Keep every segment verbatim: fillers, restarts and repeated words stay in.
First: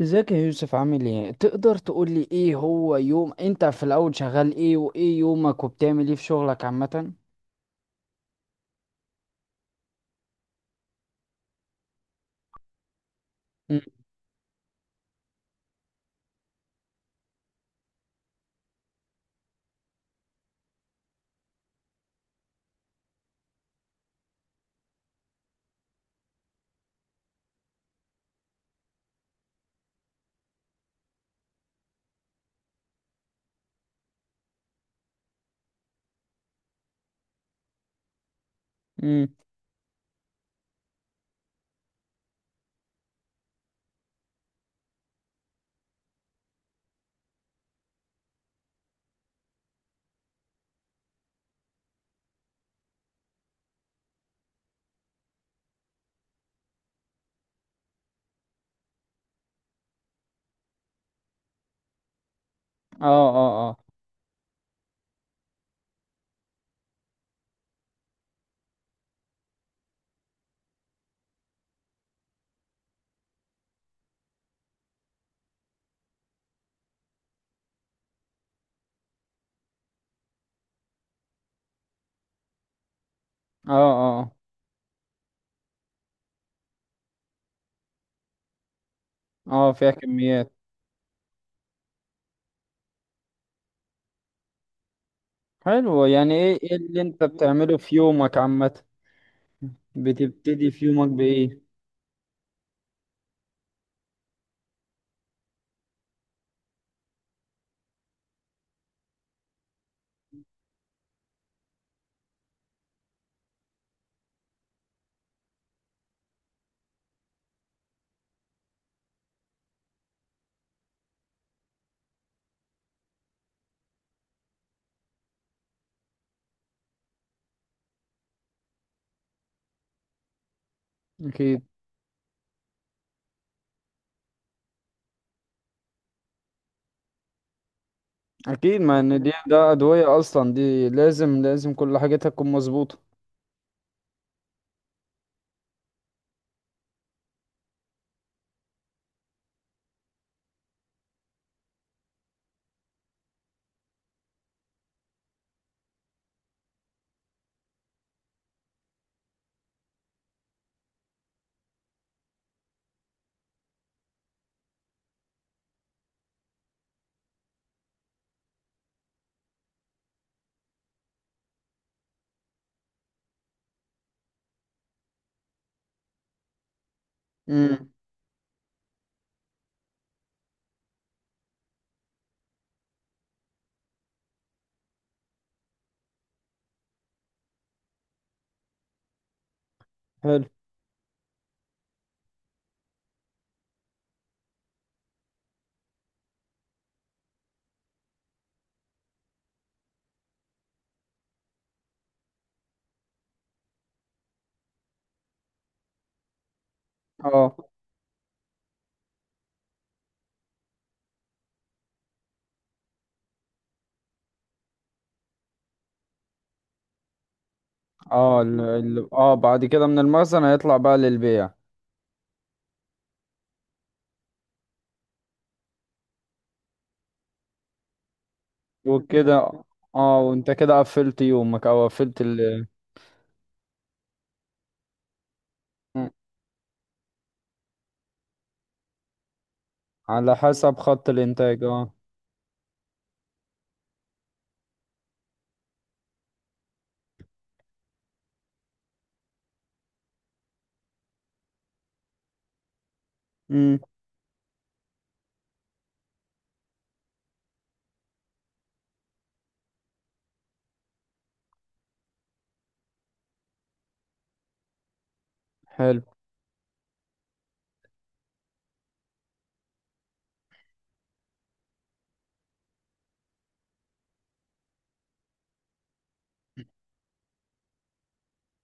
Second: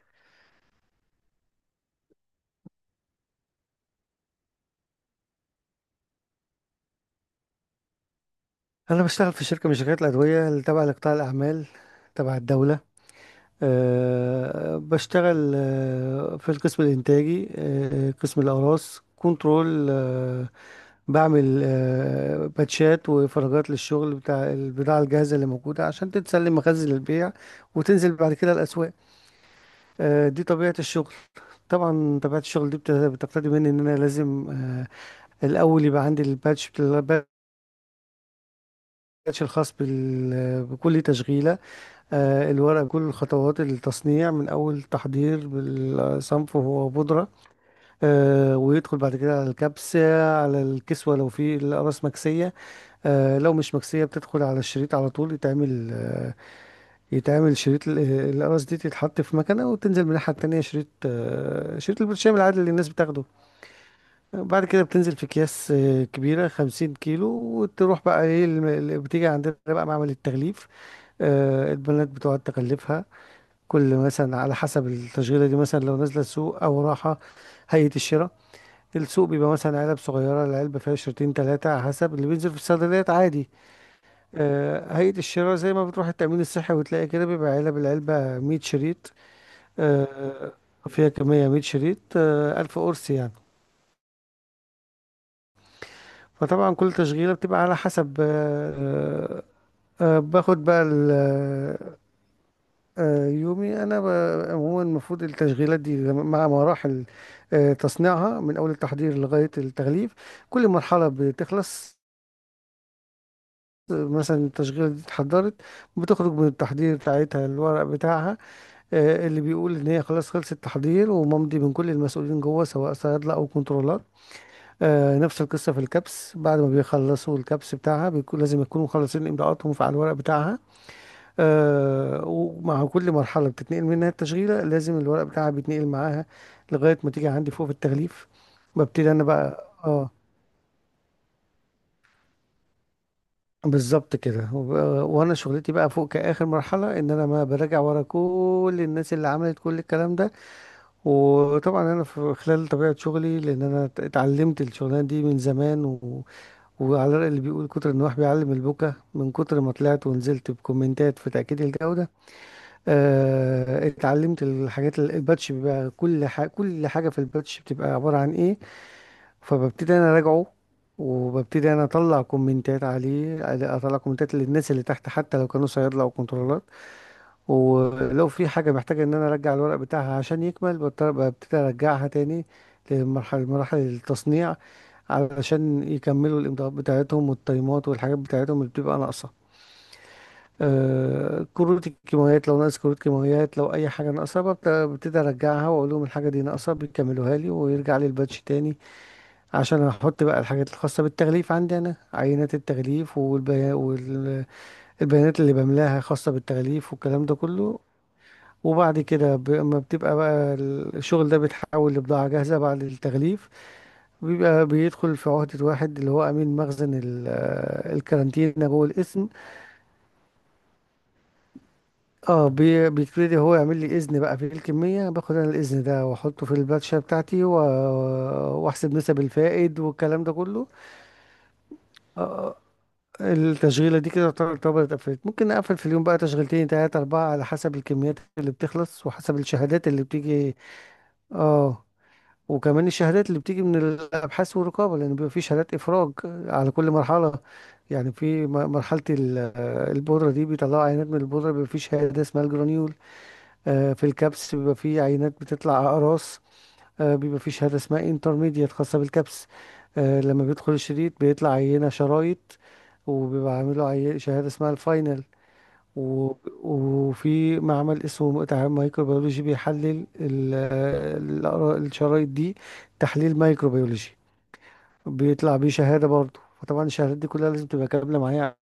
ازيك يا يوسف؟ عامل ايه؟ تقدر تقول لي ايه هو يوم انت في الاول شغال ايه وايه يومك وبتعمل ايه في شغلك عامة؟ أنا بشتغل في شركة من شركات الأدوية اللي تبع لقطاع الأعمال تبع الدولة. امم أه بشتغل آه، في القسم الإنتاجي، أه قسم الأقراص كنترول. أه بعمل أه باتشات وفراغات للشغل بتاع البضاعة الجاهزة اللي موجودة عشان تتسلم مخازن للبيع وتنزل بعد كده الأسواق. أه دي طبيعة الشغل. طبعا طبيعة الشغل دي بت- بتقتضي مني إن أنا لازم أه الأول يبقى عندي الباتش بتاع- الباتش امم الخاص بال- بكل تشغيلة. آه، الورق، كل خطوات التصنيع من أول تحضير بالصنف وهو بودرة، آه، ويدخل بعد كده على الكبسة، على الكسوة لو في الأقراص مكسية. آه، لو مش مكسية بتدخل على الشريط على طول، يتعمل آه، يتعمل شريط. ال- الأقراص دي تتحط في مكنة وتنزل من الناحية التانية شريط، آه، شريط البرشام العادي اللي الناس اه بتاخده. اه اه بعد كده بتنزل في أكياس آه، كبيرة، خمسين كيلو، وتروح بقى ايه الم- اللي بتيجي عندنا بقى معمل التغليف. آه، البنات بتقعد تغلفها. كل مثلا على حسب التشغيلة دي، مثلا لو نازلة سوق أو راحة هيئة الشراء، السوق بيبقى مثلا علب صغيرة، العلبة فيها شريطين تلاتة على حسب اللي بينزل في الصيدليات عادي. اه اه آه، هيئة الشراء زي ما بتروح التأمين الصحي وتلاقي كده، بيبقى علب، العلبة مية شريط. اه فيها كميات. آه، فيها كمية مية شريط، آه، ألف قرص يعني. حلو. يعني ايه فطبعا ايه كل اللي انت تشغيلة بتبقى على بتعمله في حسب يومك آه، عامة؟ آه، آه، باخد بتبتدي بقى في يومك بايه؟ آه، يومي انا ب- عموما، المفروض التشغيلات دي لما- مع مراحل آه، تصنيعها من اول التحضير لغايه التغليف. كل مرحله بتخلص، آه، مثلا التشغيله دي اتحضرت، بتخرج من التحضير بتاعتها الورق بتاعها آه، اللي بيقول ان هي خلاص خلصت التحضير وممضي من كل المسؤولين جوه، سواء صيادله او كنترولات. آه، نفس القصه في الكبس، بعد ما بيخلصوا الكبس بتاعها بيكون لازم يكونوا مخلصين امضاءاتهم على الورق بتاعها. اكيد، آه ومع كل مرحلة بتتنقل منها التشغيلة لازم الورق بتاعها بيتنقل معاها لغاية ما تيجي عندي فوق في التغليف. اكيد، ما ببتدي ان أنا دي بقى ده اه ادوية اصلا، دي لازم لازم كل حاجتها تكون مظبوطة. بالظبط كده. وب- وأنا شغلتي بقى فوق كآخر مرحلة إن أنا ما براجع ورا كل الناس اللي عملت كل الكلام ده. وطبعا أنا في خلال طبيعة شغلي، لأن أنا ات- اتعلمت الشغلانة دي من زمان و... وعلى الرأي اللي بيقول كتر النواح بيعلم البكا، من كتر ما طلعت ونزلت بكومنتات في تأكيد الجودة آه، اتعلمت الحاجات ال- الباتش بيبقى كل حاجة كل حاجة في الباتش بتبقى عبارة عن ايه. فببتدي انا اراجعه، وببتدي انا اطلع كومنتات عليه، اطلع كومنتات للناس اللي تحت حتى لو كانوا صيادله او كنترولات. امم ولو في حاجه محتاجه ان انا ارجع الورق بتاعها عشان يكمل بضطر- ببتدي ارجعها تاني لمرحله، مراحل التصنيع، علشان يكملوا الامضاءات بتاعتهم والتايمات والحاجات بتاعتهم اللي بتبقى ناقصه. حلو. آه، كروت الكيماويات، لو ناقص كروت كيماويات لو اي حاجه ناقصه ببت- ببتدي ارجعها واقول لهم الحاجه دي ناقصه، بيكملوها لي ويرجع لي الباتش تاني عشان احط بقى الحاجات الخاصه بالتغليف عندي انا، عينات التغليف والبيا- والبيانات اللي بملاها خاصه بالتغليف والكلام ده اه كله. وبعد كده ب- اما بتبقى بقى الشغل ده بيتحول لبضاعه جاهزه بعد التغليف، بيبقى بيدخل في عهده واحد اللي هو امين مخزن ال- آه، اه ال... الكارانتينا جوه ال... القسم. اه بعد كده من المخزن هيطلع بقى للبيع اه بي- بيبتدي هو يعمل لي اذن بقى في الكميه، باخد انا الاذن ده واحطه في الباتشه بتاعتي و- واحسب نسب وكده. الفائد اه، والكلام ده وانت كله. كده قفلت يومك او قفلت آه، ال... آه، التشغيله دي كده تعتبر تعتبر اتقفلت. ممكن نقفل في اليوم مم. بقى تشغيلتين، تلاته، اربعه، على حسب الكميات اللي بتخلص وحسب الشهادات اللي على بتيجي. حسب خط الانتاج اه، اه. وكمان الشهادات اللي بتيجي من الابحاث والرقابه، لان بيبقى في شهادات افراج على كل مرحله. يعني في م- مرحله ال- البودره دي بيطلعوا عينات من البودره، بيبقى في شهاده اسمها الجرانيول. امم آه، في الكبس بيبقى فيه عينات بتطلع أقراص، آه، بيبقى فيه شهادة اسمها انترميديت خاصة بالكبس. آه، لما بيدخل الشريط بيطلع عينة شرايط، وبيبقى عامله عي- شهادة اسمها الفاينل. حلو. و- وفي معمل اسمه تعامل مايكروبيولوجي بيحلل ال- آه، الأقرا- الشرايط دي، تحليل مايكروبيولوجي، بيطلع بيه شهادة برضه. فطبعا الشهادات دي كلها لازم تبقى كاملة معايا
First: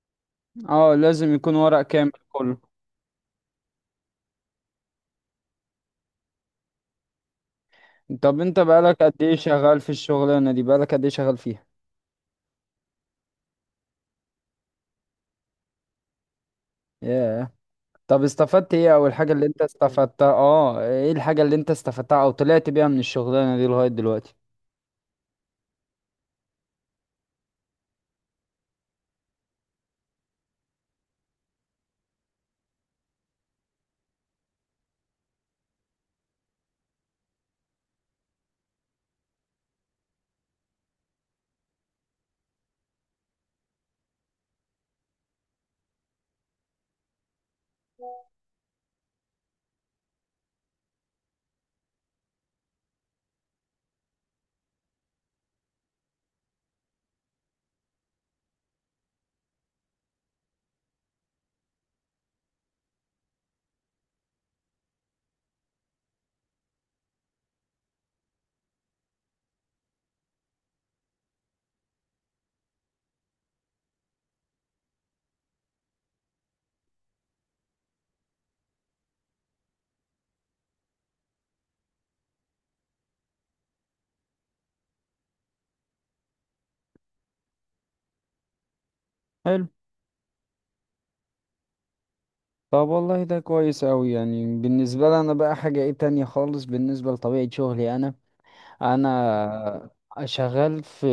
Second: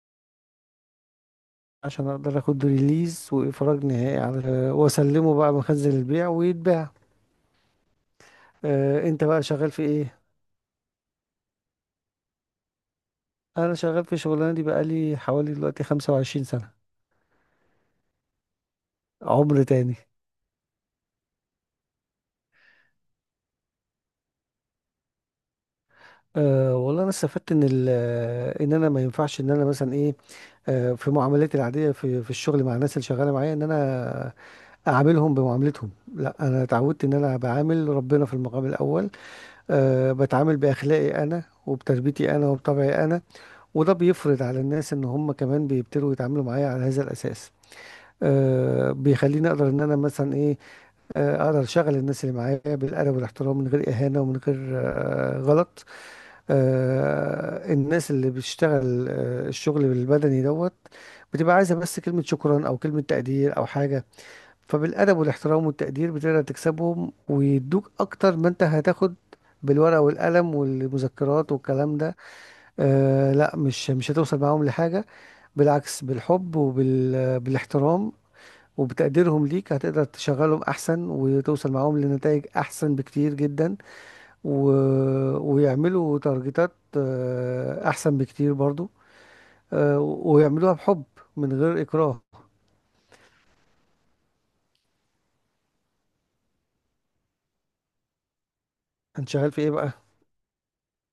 اه، لازم يكون ورق عشان كامل اقدر كله. اخد ريليز واخراج نهائي على واسلمه بقى مخزن البيع ويتباع. طب انت بقالك آه، قد انت ايه بقى شغال شغال في في ايه؟ الشغلانة دي؟ بقالك قد ايه شغال فيها انا شغال في الشغلانه دي بقالي حوالي دلوقتي خمسة وعشرين سنة سنه. ياه. طب استفدت ايه؟ اول حاجة اللي انت عمر تاني. استفدتها، اه ايه الحاجة اللي انت استفدتها او طلعت بيها من الشغلانة دي لغاية دلوقتي؟ أه والله انا استفدت ان ال- آه، ان انا ما ينفعش ان انا مثلا ايه، أه في معاملاتي العاديه في في الشغل مع الناس اللي شغاله معايا، ان انا اعاملهم بمعاملتهم. لا، انا اتعودت ان انا بعامل ربنا في المقام الاول. أه بتعامل باخلاقي انا وبتربيتي انا وبطبعي انا، وده بيفرض على الناس ان هم كمان بيبتدوا يتعاملوا معايا على هذا الاساس. أه بيخليني اقدر ان انا مثلا ايه، آه، اقدر اشغل الناس اللي معايا بالادب والاحترام، من غير اهانه ومن غير آه، غلط. آه، الناس اللي بتشتغل آه، الشغل البدني دوت بتبقى عايزه بس كلمه شكرا او كلمه تقدير او حاجه. فبالادب والاحترام والتقدير بتقدر تكسبهم ويدوك اكتر ما انت هتاخد بالورقه والقلم والمذكرات والكلام ده. آه لا، مش مش هتوصل معاهم لحاجه. بالعكس، بالحب وبالاحترام وبتقديرهم ليك هتقدر تشغلهم احسن وتوصل معاهم لنتائج احسن بكتير جدا و... ويعملوا تارجتات آه، احسن بكتير برضو، حلو. آه، ويعملوها بحب من غير اكراه. طب والله ده كويس اوي. يعني بالنسبة لي انا بقى حاجة ايه تانية خالص بالنسبة لطبيعة شغلي انا انت شغال في ايه انا بقى؟ شغال في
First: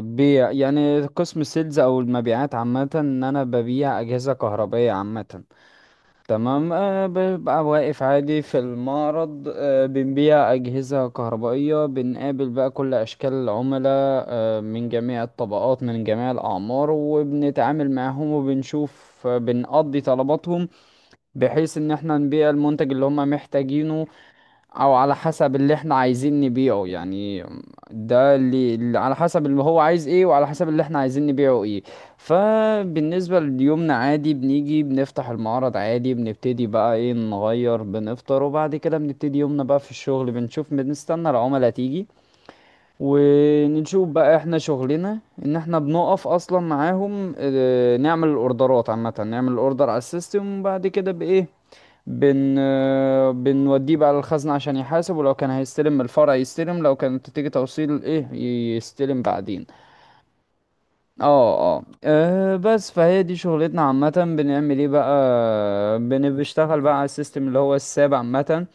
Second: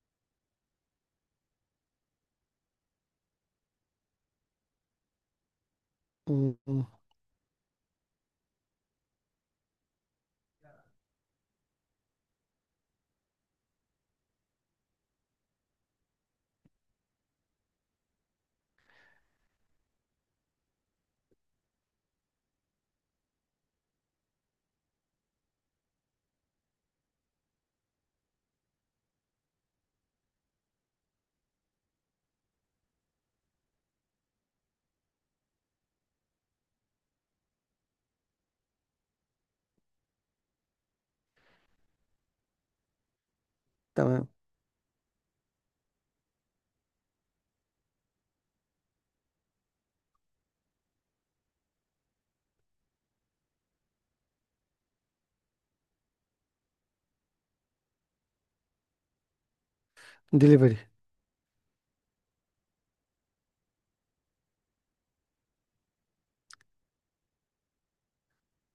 بيع، يعني قسم السيلز او المبيعات عامه، ان انا ببيع اجهزه كهربائيه عامه. م- تمام. م- أه، ببقى واقف عادي في المعرض، أه بنبيع اجهزه كهربائيه، بنقابل بقى كل اشكال العملاء، أه من جميع الطبقات، من جميع الاعمار، وبنتعامل معاهم وبنشوف آه، بنقضي طلباتهم، بحيث ان احنا نبيع المنتج اللي هم محتاجينه او على حسب اللي احنا عايزين نبيعه يعني. ده اللي اللي على حسب اللي هو عايز ايه وعلى حسب اللي احنا عايزين نبيعه ايه. فبالنسبة ليومنا عادي، بنيجي بنفتح المعرض عادي، بنبتدي بقى ايه، نغير، بنفطر، وبعد كده بنبتدي يومنا بقى في الشغل، بنشوف، بنستنى العملاء تيجي، ونشوف تمام. بقى احنا شغلنا ان احنا بنقف اصلا معاهم. اه، نعمل الاوردرات عامة، نعمل الاوردر على السيستم، وبعد كده بايه، بن آه، بنوديه بقى للخزنة عشان يحاسب. ولو كان هيستلم من الفرع يستلم، لو كانت تيجي توصيل ايه يستلم بعدين. ديليفري. اه اه آه، بس فهي دي شغلتنا عامة. بنعمل ايه بقى؟ بن- بنشتغل بقى على السيستم اللي هو الساب عامة.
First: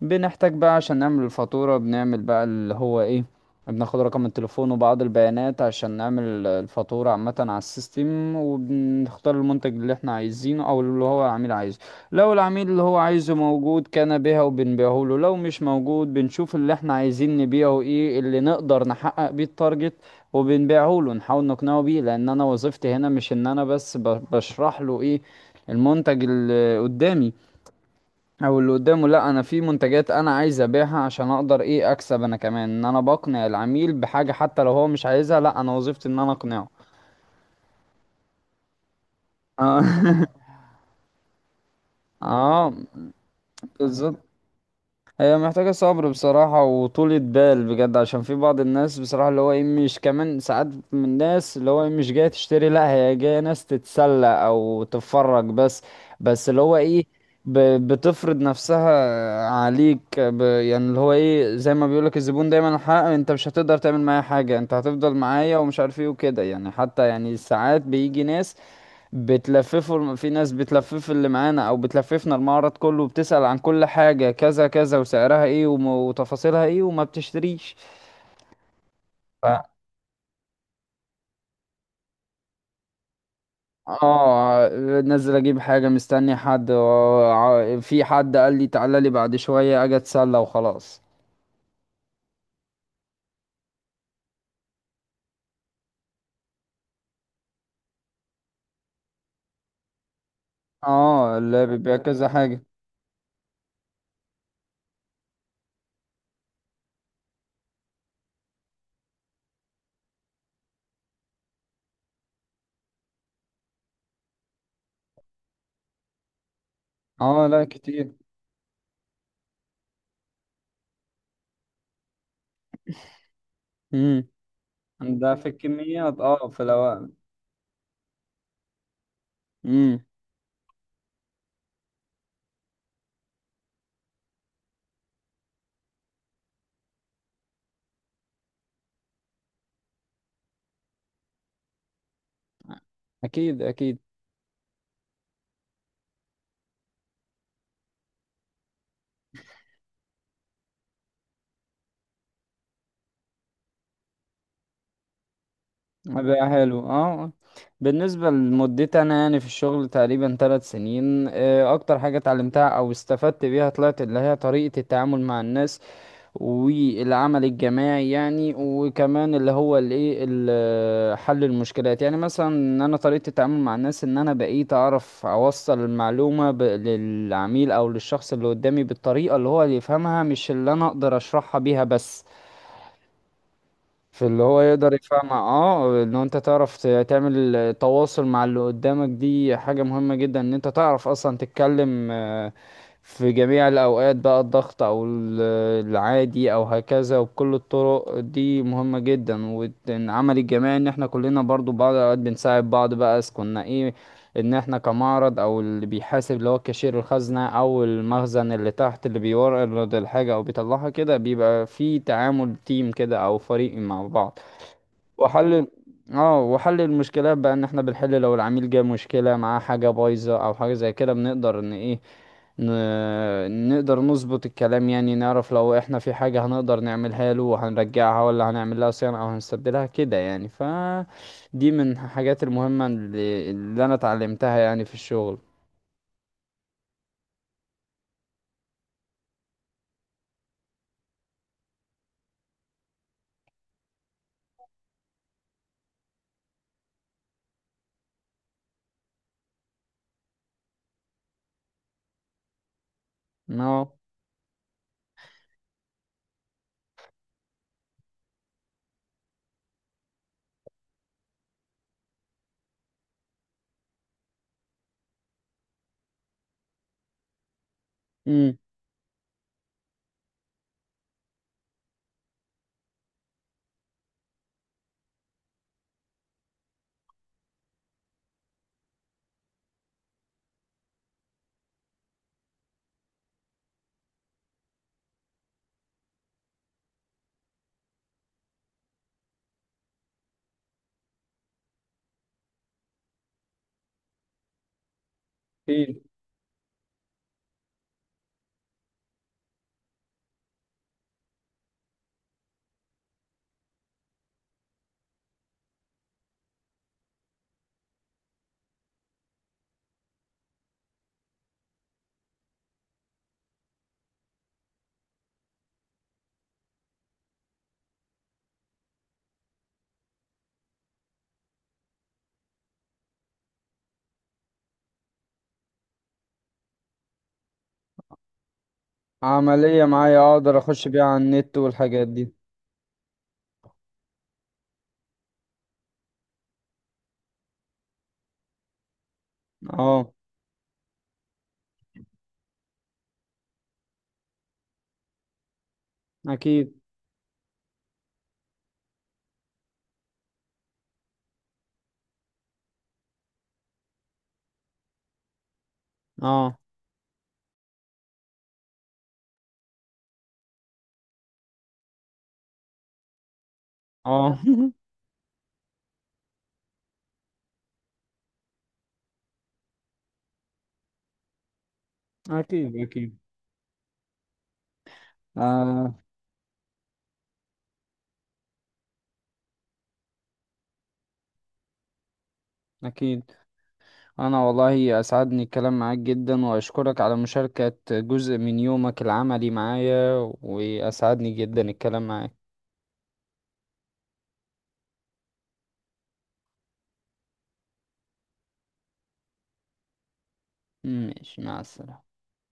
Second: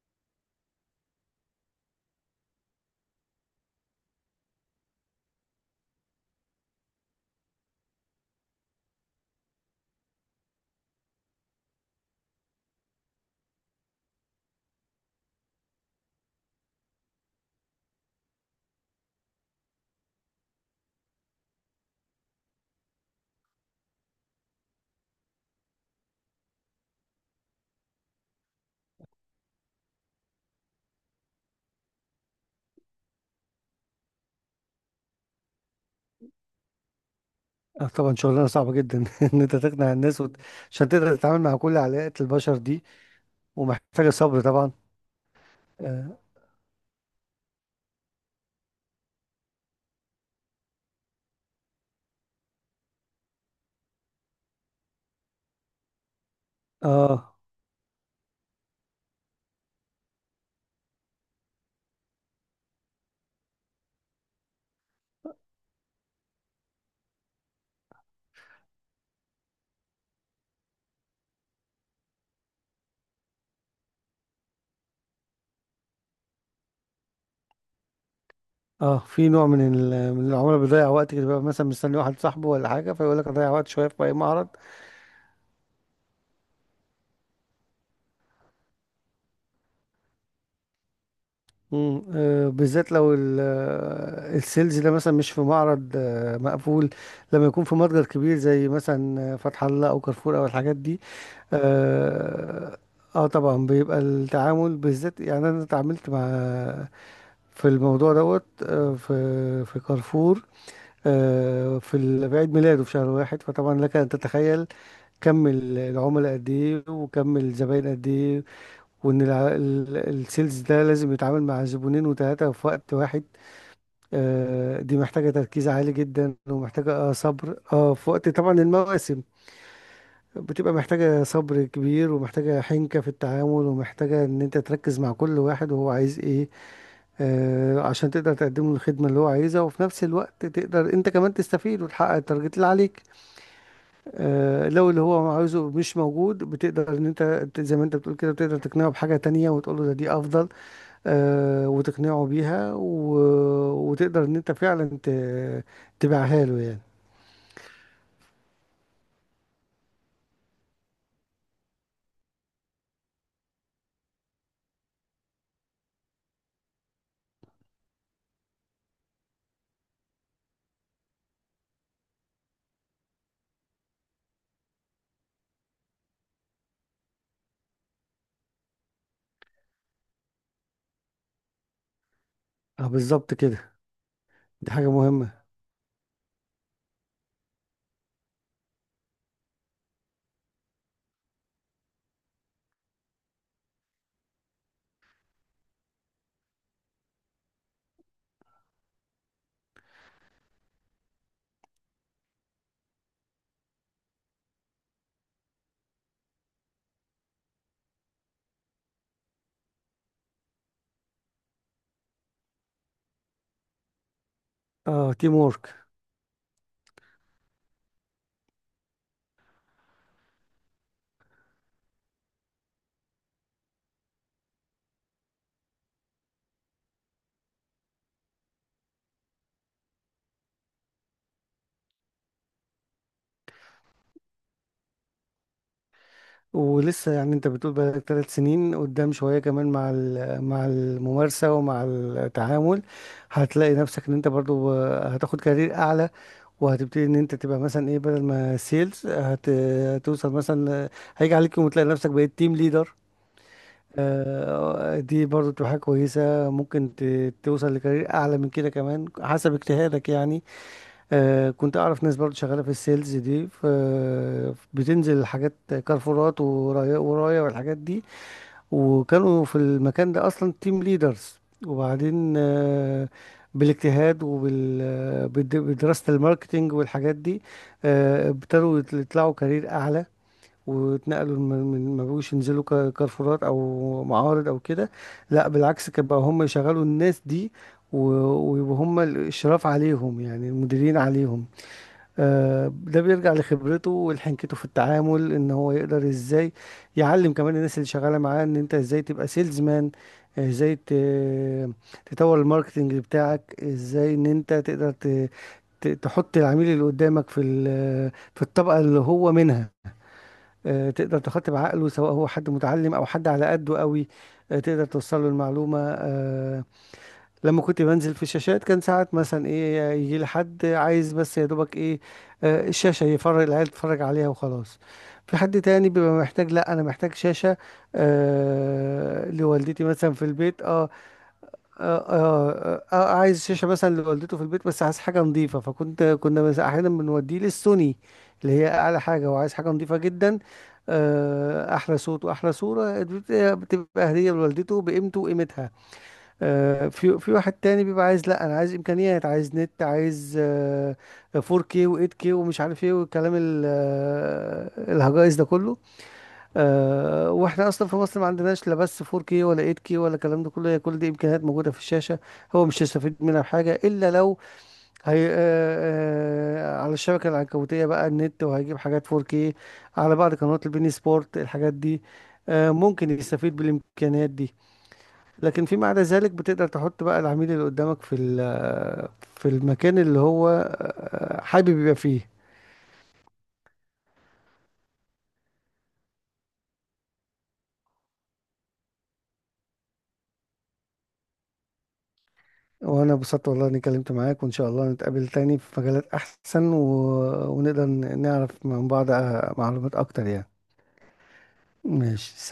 بنحتاج بقى عشان نعمل الفاتورة، بنعمل بقى اللي هو ايه، بناخد رقم التليفون وبعض البيانات عشان نعمل الفاتورة عامة على السيستم، وبنختار المنتج اللي احنا عايزينه او اللي هو العميل عايزه. لو العميل اللي هو عايزه موجود كان بيها وبنبيعه له، لو مش موجود بنشوف اللي احنا عايزين نبيعه ايه، اللي نقدر نحقق بيه التارجت وبنبيعه له، نحاول نقنعه بيه. لان انا وظيفتي هنا مش ان انا بس ب- بشرح له ايه المنتج اللي قدامي او اللي قدامه، لا انا في منتجات انا عايز ابيعها عشان اقدر ايه اكسب انا كمان، ان انا بقنع العميل بحاجة حتى لو هو مش عايزها، لا انا وظيفتي ان انا اقنعه. آه، طبعا شغلانه صعبه جدا ان انت تقنع الناس اه. وت... عشان تقدر تتعامل مع كل علاقات البشر آه، دي، ومحتاجه بالظبط. صبر طبعا. هي محتاجة صبر اه. بصراحة وطولة بال بجد، عشان في بعض الناس بصراحة اللي هو ايه مش كمان، ساعات من الناس اللي هو ايه مش جاية تشتري، لا هي جاية ناس تتسلى او تتفرج بس. بس اللي هو ايه آه. ب- بتفرض نفسها عليك ب، يعني اللي هو ايه زي ما بيقولك الزبون دايما الحق، انت مش هتقدر تعمل معايا حاجة، انت هتفضل معايا، ومش عارف ايه وكده يعني. حتى يعني ساعات بيجي ناس بتلففه، في ناس بتلفف اللي معانا او بتلففنا المعرض كله، وبتسأل عن كل حاجة كذا كذا، وسعرها ايه، وم- وتفاصيلها ايه، وما بتشتريش. اه، في نوع من ف... ال- من العملاء بيضيع وقت كده، بيبقى مثلا مستني واحد صاحبه ولا حاجه فيقول لك اضيع وقت شويه في اي معرض. اه، نزل اجيب حاجة مستني حد و- ع- في حد قال لي تعالى لي بعد شوية اجي اتسلى وخلاص. مم. آه بالذات لو ال- آه، السيلز ده مثلا مش في معرض آه مقفول، لما يكون في متجر كبير زي مثلا آه، فتح الله او كارفور او الحاجات دي. اه، اللي بيبيع كذا حاجة. اه, آه طبعا بيبقى التعامل بالذات، يعني انا اتعاملت مع في الموضوع دوت آه في في كارفور. آه، في ال- في عيد ميلاده في شهر واحد، فطبعا لك ان تتخيل كم ال- العملاء قد ايه وكم اه، لا الزباين قد كتير. ايه، وان الع- ال- السيلز ده لازم يتعامل مع زبونين وثلاثة في وقت واحد. امم آه، دي محتاجة ده في تركيز عالي الكميات، جدا اه في ومحتاجة الاوقات. آه، صبر، اه، في وقت طبعا المواسم امم بتبقى محتاجة صبر كبير، ومحتاجة حنكة في التعامل، ومحتاجة ان انت تركز مع كل واحد وهو عايز ايه. آه عشان تقدر تقدم له الخدمة اللي هو عايزها، وفي نفس الوقت تقدر انت كمان تستفيد وتحقق التارجت اللي عليك. اكيد اكيد. آه، لو اللي هو عاوزه مش موجود بتقدر ان انت ت- زي ما انت بتقول كده، بتقدر تقنعه بحاجة تانية وتقول له ده دي افضل، آه، وتقنعه بيها و... وتقدر ان انت فعلا ت... تبيعها بقى له حلو يعني. اه. بالنسبة لمدتي انا يعني في الشغل تقريبا ثلاث سنين، آه، اكتر حاجة اتعلمتها او استفدت بيها طلعت اللي هي طريقة التعامل مع الناس، والعمل الجماعي يعني، وكمان اللي هو الايه ال- حل المشكلات. يعني مثلا ان انا طريقة التعامل مع الناس، ان انا بقيت اعرف اوصل المعلومة ب- للعميل او للشخص اللي قدامي بالطريقة اللي هو اللي يفهمها، مش اللي انا اقدر اشرحها بيها بس. اه بالظبط كده. في اللي هو دي حاجة يقدر يفهم مهمة. اه. ان انت تعرف ت- تعمل تواصل مع اللي قدامك دي حاجة مهمة جدا، ان انت تعرف اصلا تتكلم آه، في جميع الاوقات بقى، الضغط او ال- العادي او هكذا، وبكل الطرق دي مهمة جدا. والعمل الجماعي ان احنا كلنا برضو بعض الاوقات بنساعد بعض بقى، إذا كنا ايه، ان احنا كمعرض او اللي بيحاسب اللي هو كاشير الخزنة، او المخزن اللي تحت اللي بيورد الحاجة او بيطلعها كده، بيبقى في تعامل تيم كده او فريق مع بعض. اه، تيم وحل وورك. اه وحل المشكلات بقى، ان احنا بنحل لو العميل جه مشكلة معاه حاجة بايظة او حاجة زي كده، بنقدر ان ايه ن... نقدر نظبط الكلام، يعني نعرف لو احنا في حاجة هنقدر نعملها له، وهنرجعها، ولا هنعمل لها صيانة، او هنستبدلها كده يعني. ف دي من الحاجات المهمة اللي, اللي انا اتعلمتها يعني في الشغل. ولسه يعني انت بتقول بقالك ثلاث سنين، قدام شوية كمان مع ال- مع الممارسة ومع التعامل هتلاقي نفسك ان انت برضو هتاخد كارير اعلى. وهتبتدي ان انت تبقى مثلا ايه، بدل ما سيلز هت... هتوصل مثلا، هيجي عليك يوم وتلاقي نفسك بقيت تيم ليدر. اه. آه، دي برضو تبقى حاجة كويسة، ممكن ت... توصل لكارير اعلى من كده كمان حسب اجتهادك يعني. آه كنت اعرف ناس برضو شغاله في السيلز دي، ف بتنزل الحاجات كارفورات ورايا ورايا والحاجات دي، امم وكانوا في المكان ده اصلا تيم ليدرز. وبعدين آه بالاجتهاد وبدراسه الماركتينج والحاجات دي آه ابتدوا يطل- يطلعوا كارير اعلى، واتنقلوا من من- ما بقوش ينزلوا كا- كارفورات او معارض او كده. لا بالعكس، كان بقى هم يشغلوا الناس دي و- وهم الاشراف عليهم، يعني المديرين عليهم. آه، ده بيرجع لخبرته ولحنكته في التعامل، ان هو في يقدر ازاي يعلم كمان الناس اللي شغاله معاه ان انت ازاي تبقى سيلز مان، ازاي ت- تطور الماركتنج بتاعك، ازاي ان انت تقدر ت- ت- تحط العميل اللي قدامك في ال- في الطبقه اللي هو منها. آه، تقدر تخاطب عقله سواء هو حد متعلم او حد على قده قوي، آه، تقدر توصل له المعلومه. آه، لما كنت بنزل في الشاشات كان ساعات مثلا ايه، يجي لي حد عايز بس يا دوبك ايه آه، الشاشة يفرج العيال تتفرج عليها وخلاص. في حد تاني بيبقى محتاج، لا انا محتاج شاشة آه لوالدتي عملية مثلا في معايا اقدر البيت. اخش اه. بيها على النت آه, والحاجات دي. آه, آه, آه عايز شاشة مثلا لوالدته في البيت بس عايز حاجة نظيفة، فكنت كنا مثلا احيانا بنوديه للسوني، اللي هي اعلى حاجة وعايز حاجة نظيفة اه جدا، آه احلى صوت واحلى صورة، بت- بتبقى هدية لوالدته بقيمته وقيمتها. اكيد. آه، في في واحد تاني بيبقى عايز، لا انا عايز امكانيات، عايز نت، عايز آه، فور كيه و8K ومش عارف ايه والكلام ال- آه، الهجائز ده كله. اه آه، واحنا اصلا في مصر ما عندناش لا بس فور كيه ولا إيت كيه ولا الكلام ده كله، هي كل دي امكانيات موجوده في الشاشه، هو مش هيستفيد منها بحاجه الا لو اه. هي آه، آه، على الشبكه العنكبوتيه بقى النت، وهيجيب حاجات فور كيه على بعض قنوات البين سبورت الحاجات دي. آه، اكيد ممكن اكيد. يستفيد بالامكانيات دي. لكن فيما آه، عدا ذلك بتقدر تحط بقى العميل اللي قدامك في ال- في المكان اللي هو آه، حابب يبقى فيه. أكيد. أنا والله أسعدني الكلام معاك جدا، وأشكرك على مشاركة جزء من يومك العملي معايا. وأسعدني جدا الكلام معاك. وانا انبسطت والله اني اتكلمت معاك، وان شاء الله نتقابل تاني في مجالات احسن و... ونقدر ن- نعرف من بعض آه، معلومات اكتر يعني. ماشي، مع السلامة. ماشي.